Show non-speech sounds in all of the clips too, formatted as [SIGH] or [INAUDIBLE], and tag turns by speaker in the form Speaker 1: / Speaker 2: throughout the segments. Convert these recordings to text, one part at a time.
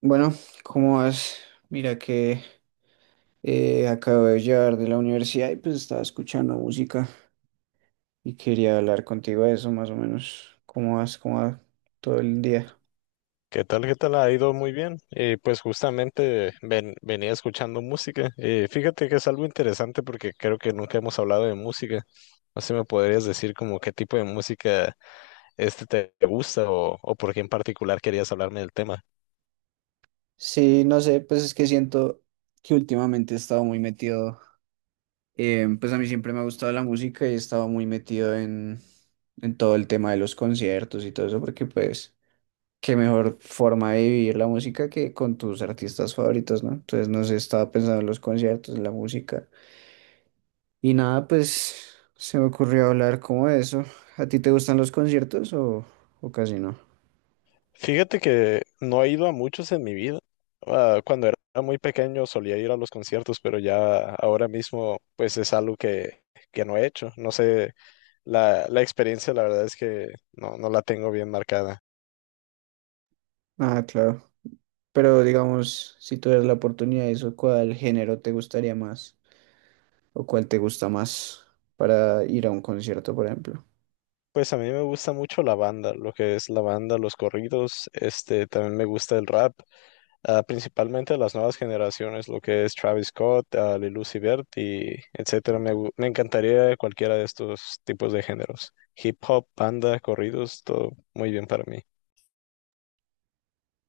Speaker 1: Bueno, ¿cómo vas? Mira que acabo de llegar de la universidad y pues estaba escuchando música y quería hablar contigo de eso más o menos. ¿Cómo vas? ¿Cómo va todo el día?
Speaker 2: ¿Qué tal? ¿Qué tal? Ha ido muy bien. Pues justamente venía escuchando música. Fíjate que es algo interesante porque creo que nunca hemos hablado de música. No sé, ¿me podrías decir como qué tipo de música este te gusta o por qué en particular querías hablarme del tema?
Speaker 1: Sí, no sé, pues es que siento que últimamente he estado muy metido, pues a mí siempre me ha gustado la música y he estado muy metido en todo el tema de los conciertos y todo eso porque pues qué mejor forma de vivir la música que con tus artistas favoritos, ¿no? Entonces no sé, estaba pensando en los conciertos, en la música. Y nada, pues se me ocurrió hablar como de eso. ¿A ti te gustan los conciertos o casi no?
Speaker 2: Fíjate que no he ido a muchos en mi vida. Ah, cuando era muy pequeño solía ir a los conciertos, pero ya ahora mismo pues es algo que no he hecho. No sé, la experiencia la verdad es que no la tengo bien marcada.
Speaker 1: Ah, claro. Pero digamos, si tuvieras la oportunidad de eso, ¿cuál género te gustaría más? ¿O cuál te gusta más para ir a un concierto, por ejemplo?
Speaker 2: Pues a mí me gusta mucho la banda, lo que es la banda, los corridos, este, también me gusta el rap, ah, principalmente las nuevas generaciones, lo que es Travis Scott, ah, Lil Uzi Vert y etcétera. Me encantaría cualquiera de estos tipos de géneros. Hip hop, banda, corridos, todo muy bien para mí.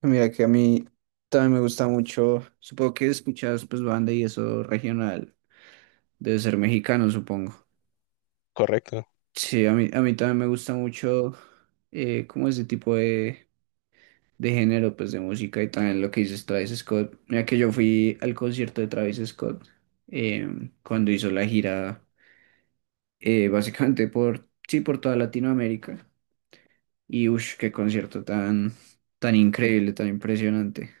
Speaker 1: Mira que a mí también me gusta mucho, supongo que escuchas pues banda y eso regional, debe ser mexicano, supongo.
Speaker 2: Correcto.
Speaker 1: Sí, a mí también me gusta mucho como ese tipo de género, pues de música, y también lo que dices Travis Scott. Mira que yo fui al concierto de Travis Scott cuando hizo la gira, básicamente por, sí, por toda Latinoamérica. Y uff, qué concierto tan, tan increíble, tan impresionante.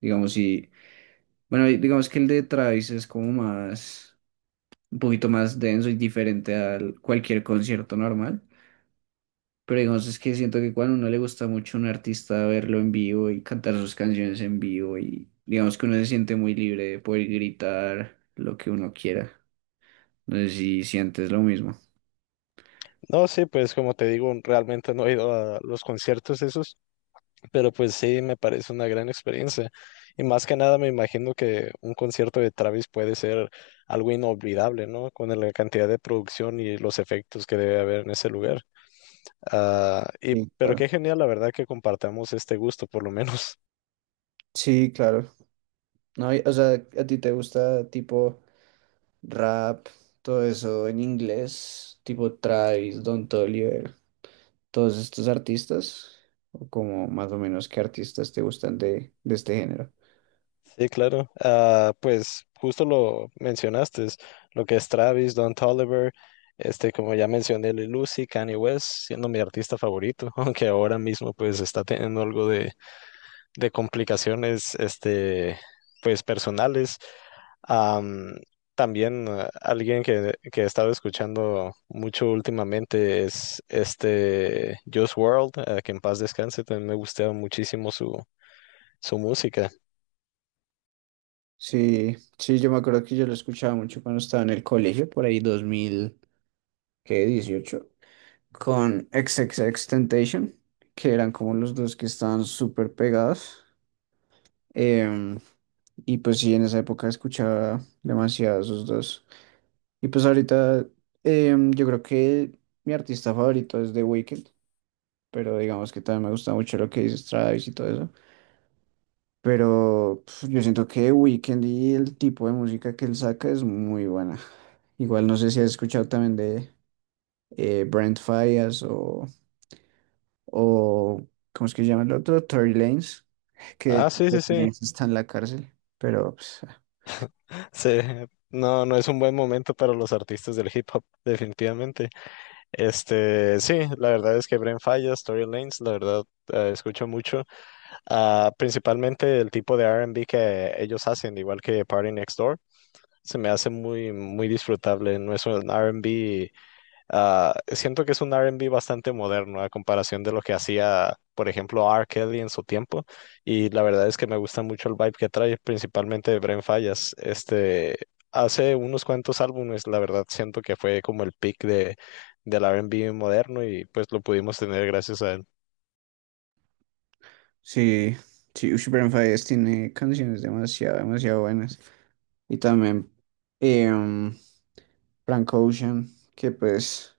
Speaker 1: Digamos, y bueno, y digamos que el de Travis es como más, un poquito más denso y diferente al cualquier concierto normal. Pero digamos, es que siento que cuando a uno le gusta mucho a un artista, verlo en vivo y cantar sus canciones en vivo, y digamos que uno se siente muy libre de poder gritar lo que uno quiera. No sé si sientes lo mismo.
Speaker 2: No, sí, pues como te digo, realmente no he ido a los conciertos esos. Pero pues sí, me parece una gran experiencia. Y más que nada me imagino que un concierto de Travis puede ser algo inolvidable, ¿no? Con la cantidad de producción y los efectos que debe haber en ese lugar. Ah, y
Speaker 1: Sí,
Speaker 2: pero
Speaker 1: claro.
Speaker 2: qué genial, la verdad, que compartamos este gusto, por lo menos. [LAUGHS]
Speaker 1: Sí, claro. No, o sea, ¿a ti te gusta tipo rap, todo eso en inglés, tipo Travis, Don Toliver, todos estos artistas? ¿O como más o menos qué artistas te gustan de este género?
Speaker 2: Sí, claro. Ah, pues justo lo mencionaste, es lo que es Travis, Don Toliver, este, como ya mencioné, Lil Uzi, Kanye West, siendo mi artista favorito, [LAUGHS] aunque ahora mismo pues está teniendo algo de complicaciones, este, pues personales. Am, También, alguien que he estado escuchando mucho últimamente es este Juice World, que en paz descanse, también me gustaba muchísimo su música.
Speaker 1: Sí, sí, yo me acuerdo que yo lo escuchaba mucho cuando estaba en el colegio, por ahí dos mil dieciocho, con XXXTentacion, que eran como los dos que estaban súper pegados. em, y pues sí, en esa época escuchaba demasiado esos dos. Y pues ahorita yo creo que mi artista favorito es The Weeknd, pero digamos que también me gusta mucho lo que dice Travis y todo eso. Pero pf, yo siento que Weekend y el tipo de música que él saca es muy buena. Igual no sé si has escuchado también de Brent Faiyaz o ¿cómo es que se llama el otro? Tory Lanez, que de
Speaker 2: Ah,
Speaker 1: hecho
Speaker 2: sí, sí,
Speaker 1: Tory
Speaker 2: sí.
Speaker 1: Lanez está en la cárcel. Pero pues, ah,
Speaker 2: Sí, no, no es un buen momento para los artistas del hip hop, definitivamente. Este, sí, la verdad es que Bren Falla, Story Lanes, la verdad, escucho mucho. Ah, principalmente el tipo de R&B que ellos hacen, igual que Party Next Door, se me hace muy, muy disfrutable. No es un R&B, ah, siento que es un R&B bastante moderno a comparación de lo que hacía, por ejemplo, R. Kelly en su tiempo. Y la verdad es que me gusta mucho el vibe que trae, principalmente Bren Fallas. Este, hace unos cuantos álbumes, la verdad, siento que fue como el peak de, del R&B moderno y pues lo pudimos tener gracias a él.
Speaker 1: sí, sí, ush, Brent Faiyaz tiene canciones demasiado, demasiado buenas. Y también em, Frank Ocean, que pues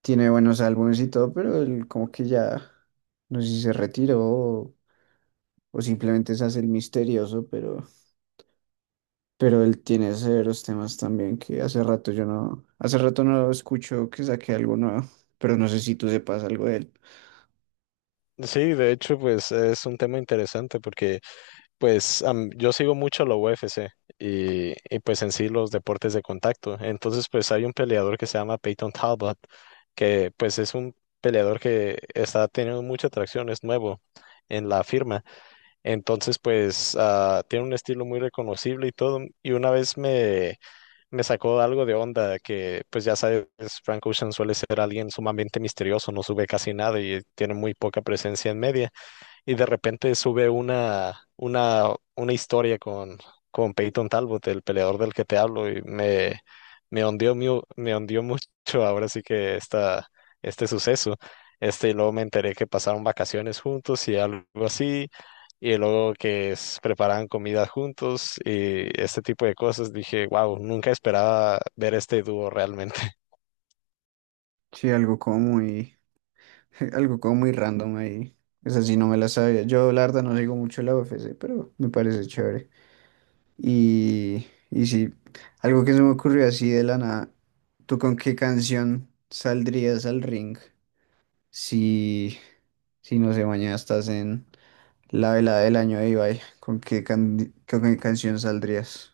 Speaker 1: tiene buenos álbumes y todo, pero él como que ya, no sé si se retiró, o simplemente se hace el misterioso, pero él tiene severos temas también, que hace rato yo no, hace rato no escucho que saque algo nuevo, pero no sé si tú sepas algo de él.
Speaker 2: Sí, de hecho, pues es un tema interesante porque, pues yo sigo mucho la UFC y pues en sí los deportes de contacto. Entonces pues hay un peleador que se llama Peyton Talbot, que pues es un peleador que está teniendo mucha atracción, es nuevo en la firma. Entonces pues ah, tiene un estilo muy reconocible y todo. Y una vez me sacó algo de onda que, pues ya sabes, Frank Ocean suele ser alguien sumamente misterioso, no sube casi nada y tiene muy poca presencia en media y de repente sube una historia con Peyton Talbot, el peleador del que te hablo, y me hundió, me hundió [LAUGHS] mucho, ahora sí que este suceso. Este, y luego me enteré que pasaron vacaciones juntos y algo así, y luego que preparaban comida juntos y este tipo de cosas. Dije, wow, nunca esperaba ver este dúo realmente.
Speaker 1: Sí, algo como muy, [LAUGHS] algo como muy random ahí. Esa sí no me la sabía. Yo, la verdad, no digo mucho la UFC, pero me parece chévere. Y sí, algo que se me ocurrió así de la nada. ¿Tú con qué canción saldrías al ring si, si no sé, mañana estás en la velada del año de Ibai, ¿con qué, can con qué canción saldrías?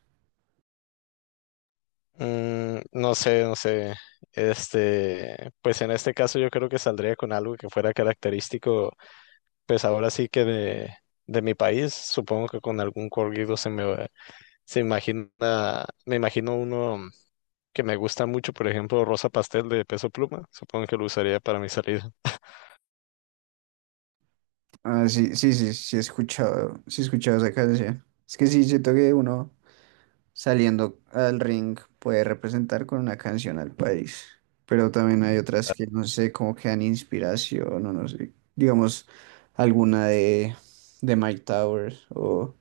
Speaker 2: No sé, no sé. Este, pues en este caso yo creo que saldría con algo que fuera característico, pues ahora sí que de mi país. Supongo que con algún corrido se imagina, me imagino uno que me gusta mucho, por ejemplo, Rosa Pastel de Peso Pluma. Supongo que lo usaría para mi salida.
Speaker 1: Ah, sí, sí, sí, sí he escuchado esa canción. Es que sí, siento que uno saliendo al ring puede representar con una canción al país, pero también hay otras que no sé, como que dan inspiración, o no sé, digamos alguna de Mike Towers o,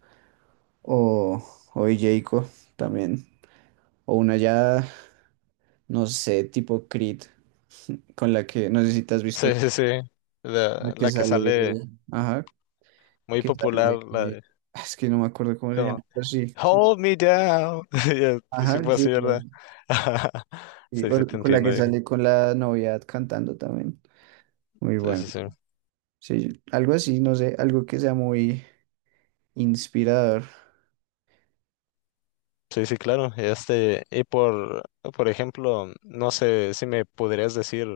Speaker 1: o, o de Jayco también, o una ya, no sé, tipo Creed, con la que, no sé si te has
Speaker 2: [LAUGHS] Sí,
Speaker 1: visto.
Speaker 2: sí, sí.
Speaker 1: La que
Speaker 2: La que
Speaker 1: sale,
Speaker 2: sale
Speaker 1: ajá,
Speaker 2: muy
Speaker 1: que
Speaker 2: popular,
Speaker 1: sale,
Speaker 2: la de
Speaker 1: es que no me acuerdo cómo se
Speaker 2: como
Speaker 1: llama, pero sí, sí.
Speaker 2: Hold Me Down. [LAUGHS] Y así
Speaker 1: Ajá,
Speaker 2: fue
Speaker 1: sí,
Speaker 2: así, ¿verdad?
Speaker 1: bueno,
Speaker 2: [LAUGHS]
Speaker 1: sí,
Speaker 2: Sí, sí, te
Speaker 1: con la
Speaker 2: entiendo,
Speaker 1: que
Speaker 2: viejo.
Speaker 1: sale con la novia cantando también. Muy
Speaker 2: Sí,
Speaker 1: bueno.
Speaker 2: sí, sí.
Speaker 1: Sí, algo así, no sé, algo que sea muy inspirador.
Speaker 2: Sí, sí, claro. Este, y por ejemplo, no sé si me podrías decir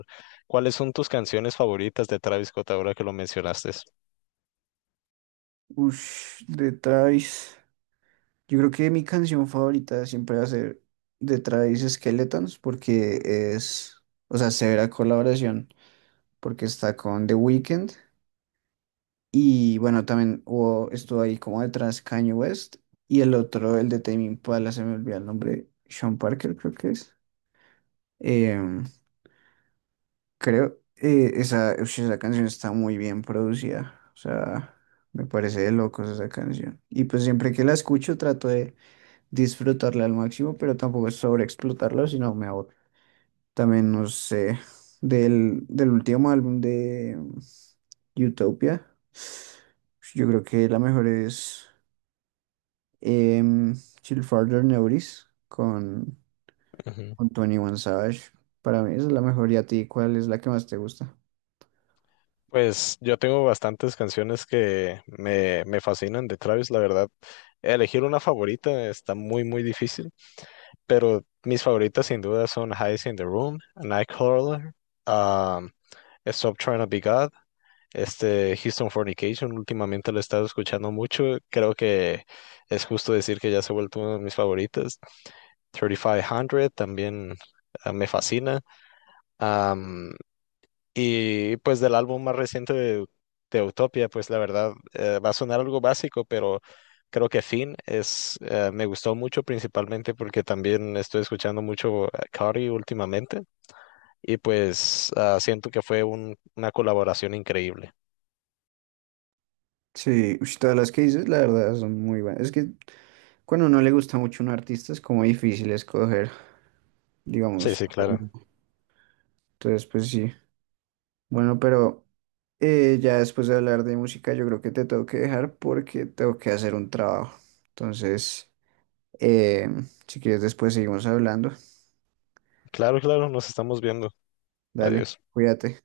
Speaker 2: cuáles son tus canciones favoritas de Travis Scott ahora que lo mencionaste.
Speaker 1: Ush, de Travis. Yo creo que mi canción favorita siempre va a ser de Travis, Skeletons, porque es, o sea, severa colaboración, porque está con The Weeknd. Y bueno, también hubo, estuvo ahí como detrás Kanye West. Y el otro, el de Tame Impala, se me olvidó el nombre, Sean Parker creo que es. Em, creo, esa, ush, esa canción está muy bien producida. O sea, me parece de locos esa canción. Y pues siempre que la escucho trato de disfrutarla al máximo, pero tampoco es sobreexplotarla, sino me aburro. También, no sé, del último álbum de Utopia, yo creo que la mejor es... Em, Chill Farther Notice
Speaker 2: Ujú.
Speaker 1: con 21 Savage. Para mí esa es la mejor. ¿Y a ti cuál es la que más te gusta?
Speaker 2: Pues yo tengo bastantes canciones que me fascinan de Travis, la verdad. Elegir una favorita está muy, muy difícil, pero mis favoritas sin duda son Highs in the Room, Nightcrawler, um, Stop Trying to Be God. Este, Houston Fornication últimamente lo he estado escuchando mucho. Creo que es justo decir que ya se ha vuelto uno de mis favoritos. Favoritas. 3500 también, ah, me fascina. Am, y pues del álbum más reciente de Utopia, pues la verdad, va a sonar algo básico, pero creo que Finn es, me gustó mucho principalmente porque también estoy escuchando mucho a Cardi últimamente, y pues ah, siento que fue una colaboración increíble.
Speaker 1: Sí, ush, todas las que dices, la verdad, son muy buenas. Es que cuando no le gusta mucho un artista es como difícil escoger,
Speaker 2: Sí,
Speaker 1: digamos.
Speaker 2: sí, claro.
Speaker 1: Entonces, pues sí. Bueno, pero ya después de hablar de música, yo creo que te tengo que dejar porque tengo que hacer un trabajo. Entonces, si quieres, después seguimos hablando.
Speaker 2: Claro, claro, nos estamos viendo.
Speaker 1: Dale,
Speaker 2: Adiós.
Speaker 1: cuídate.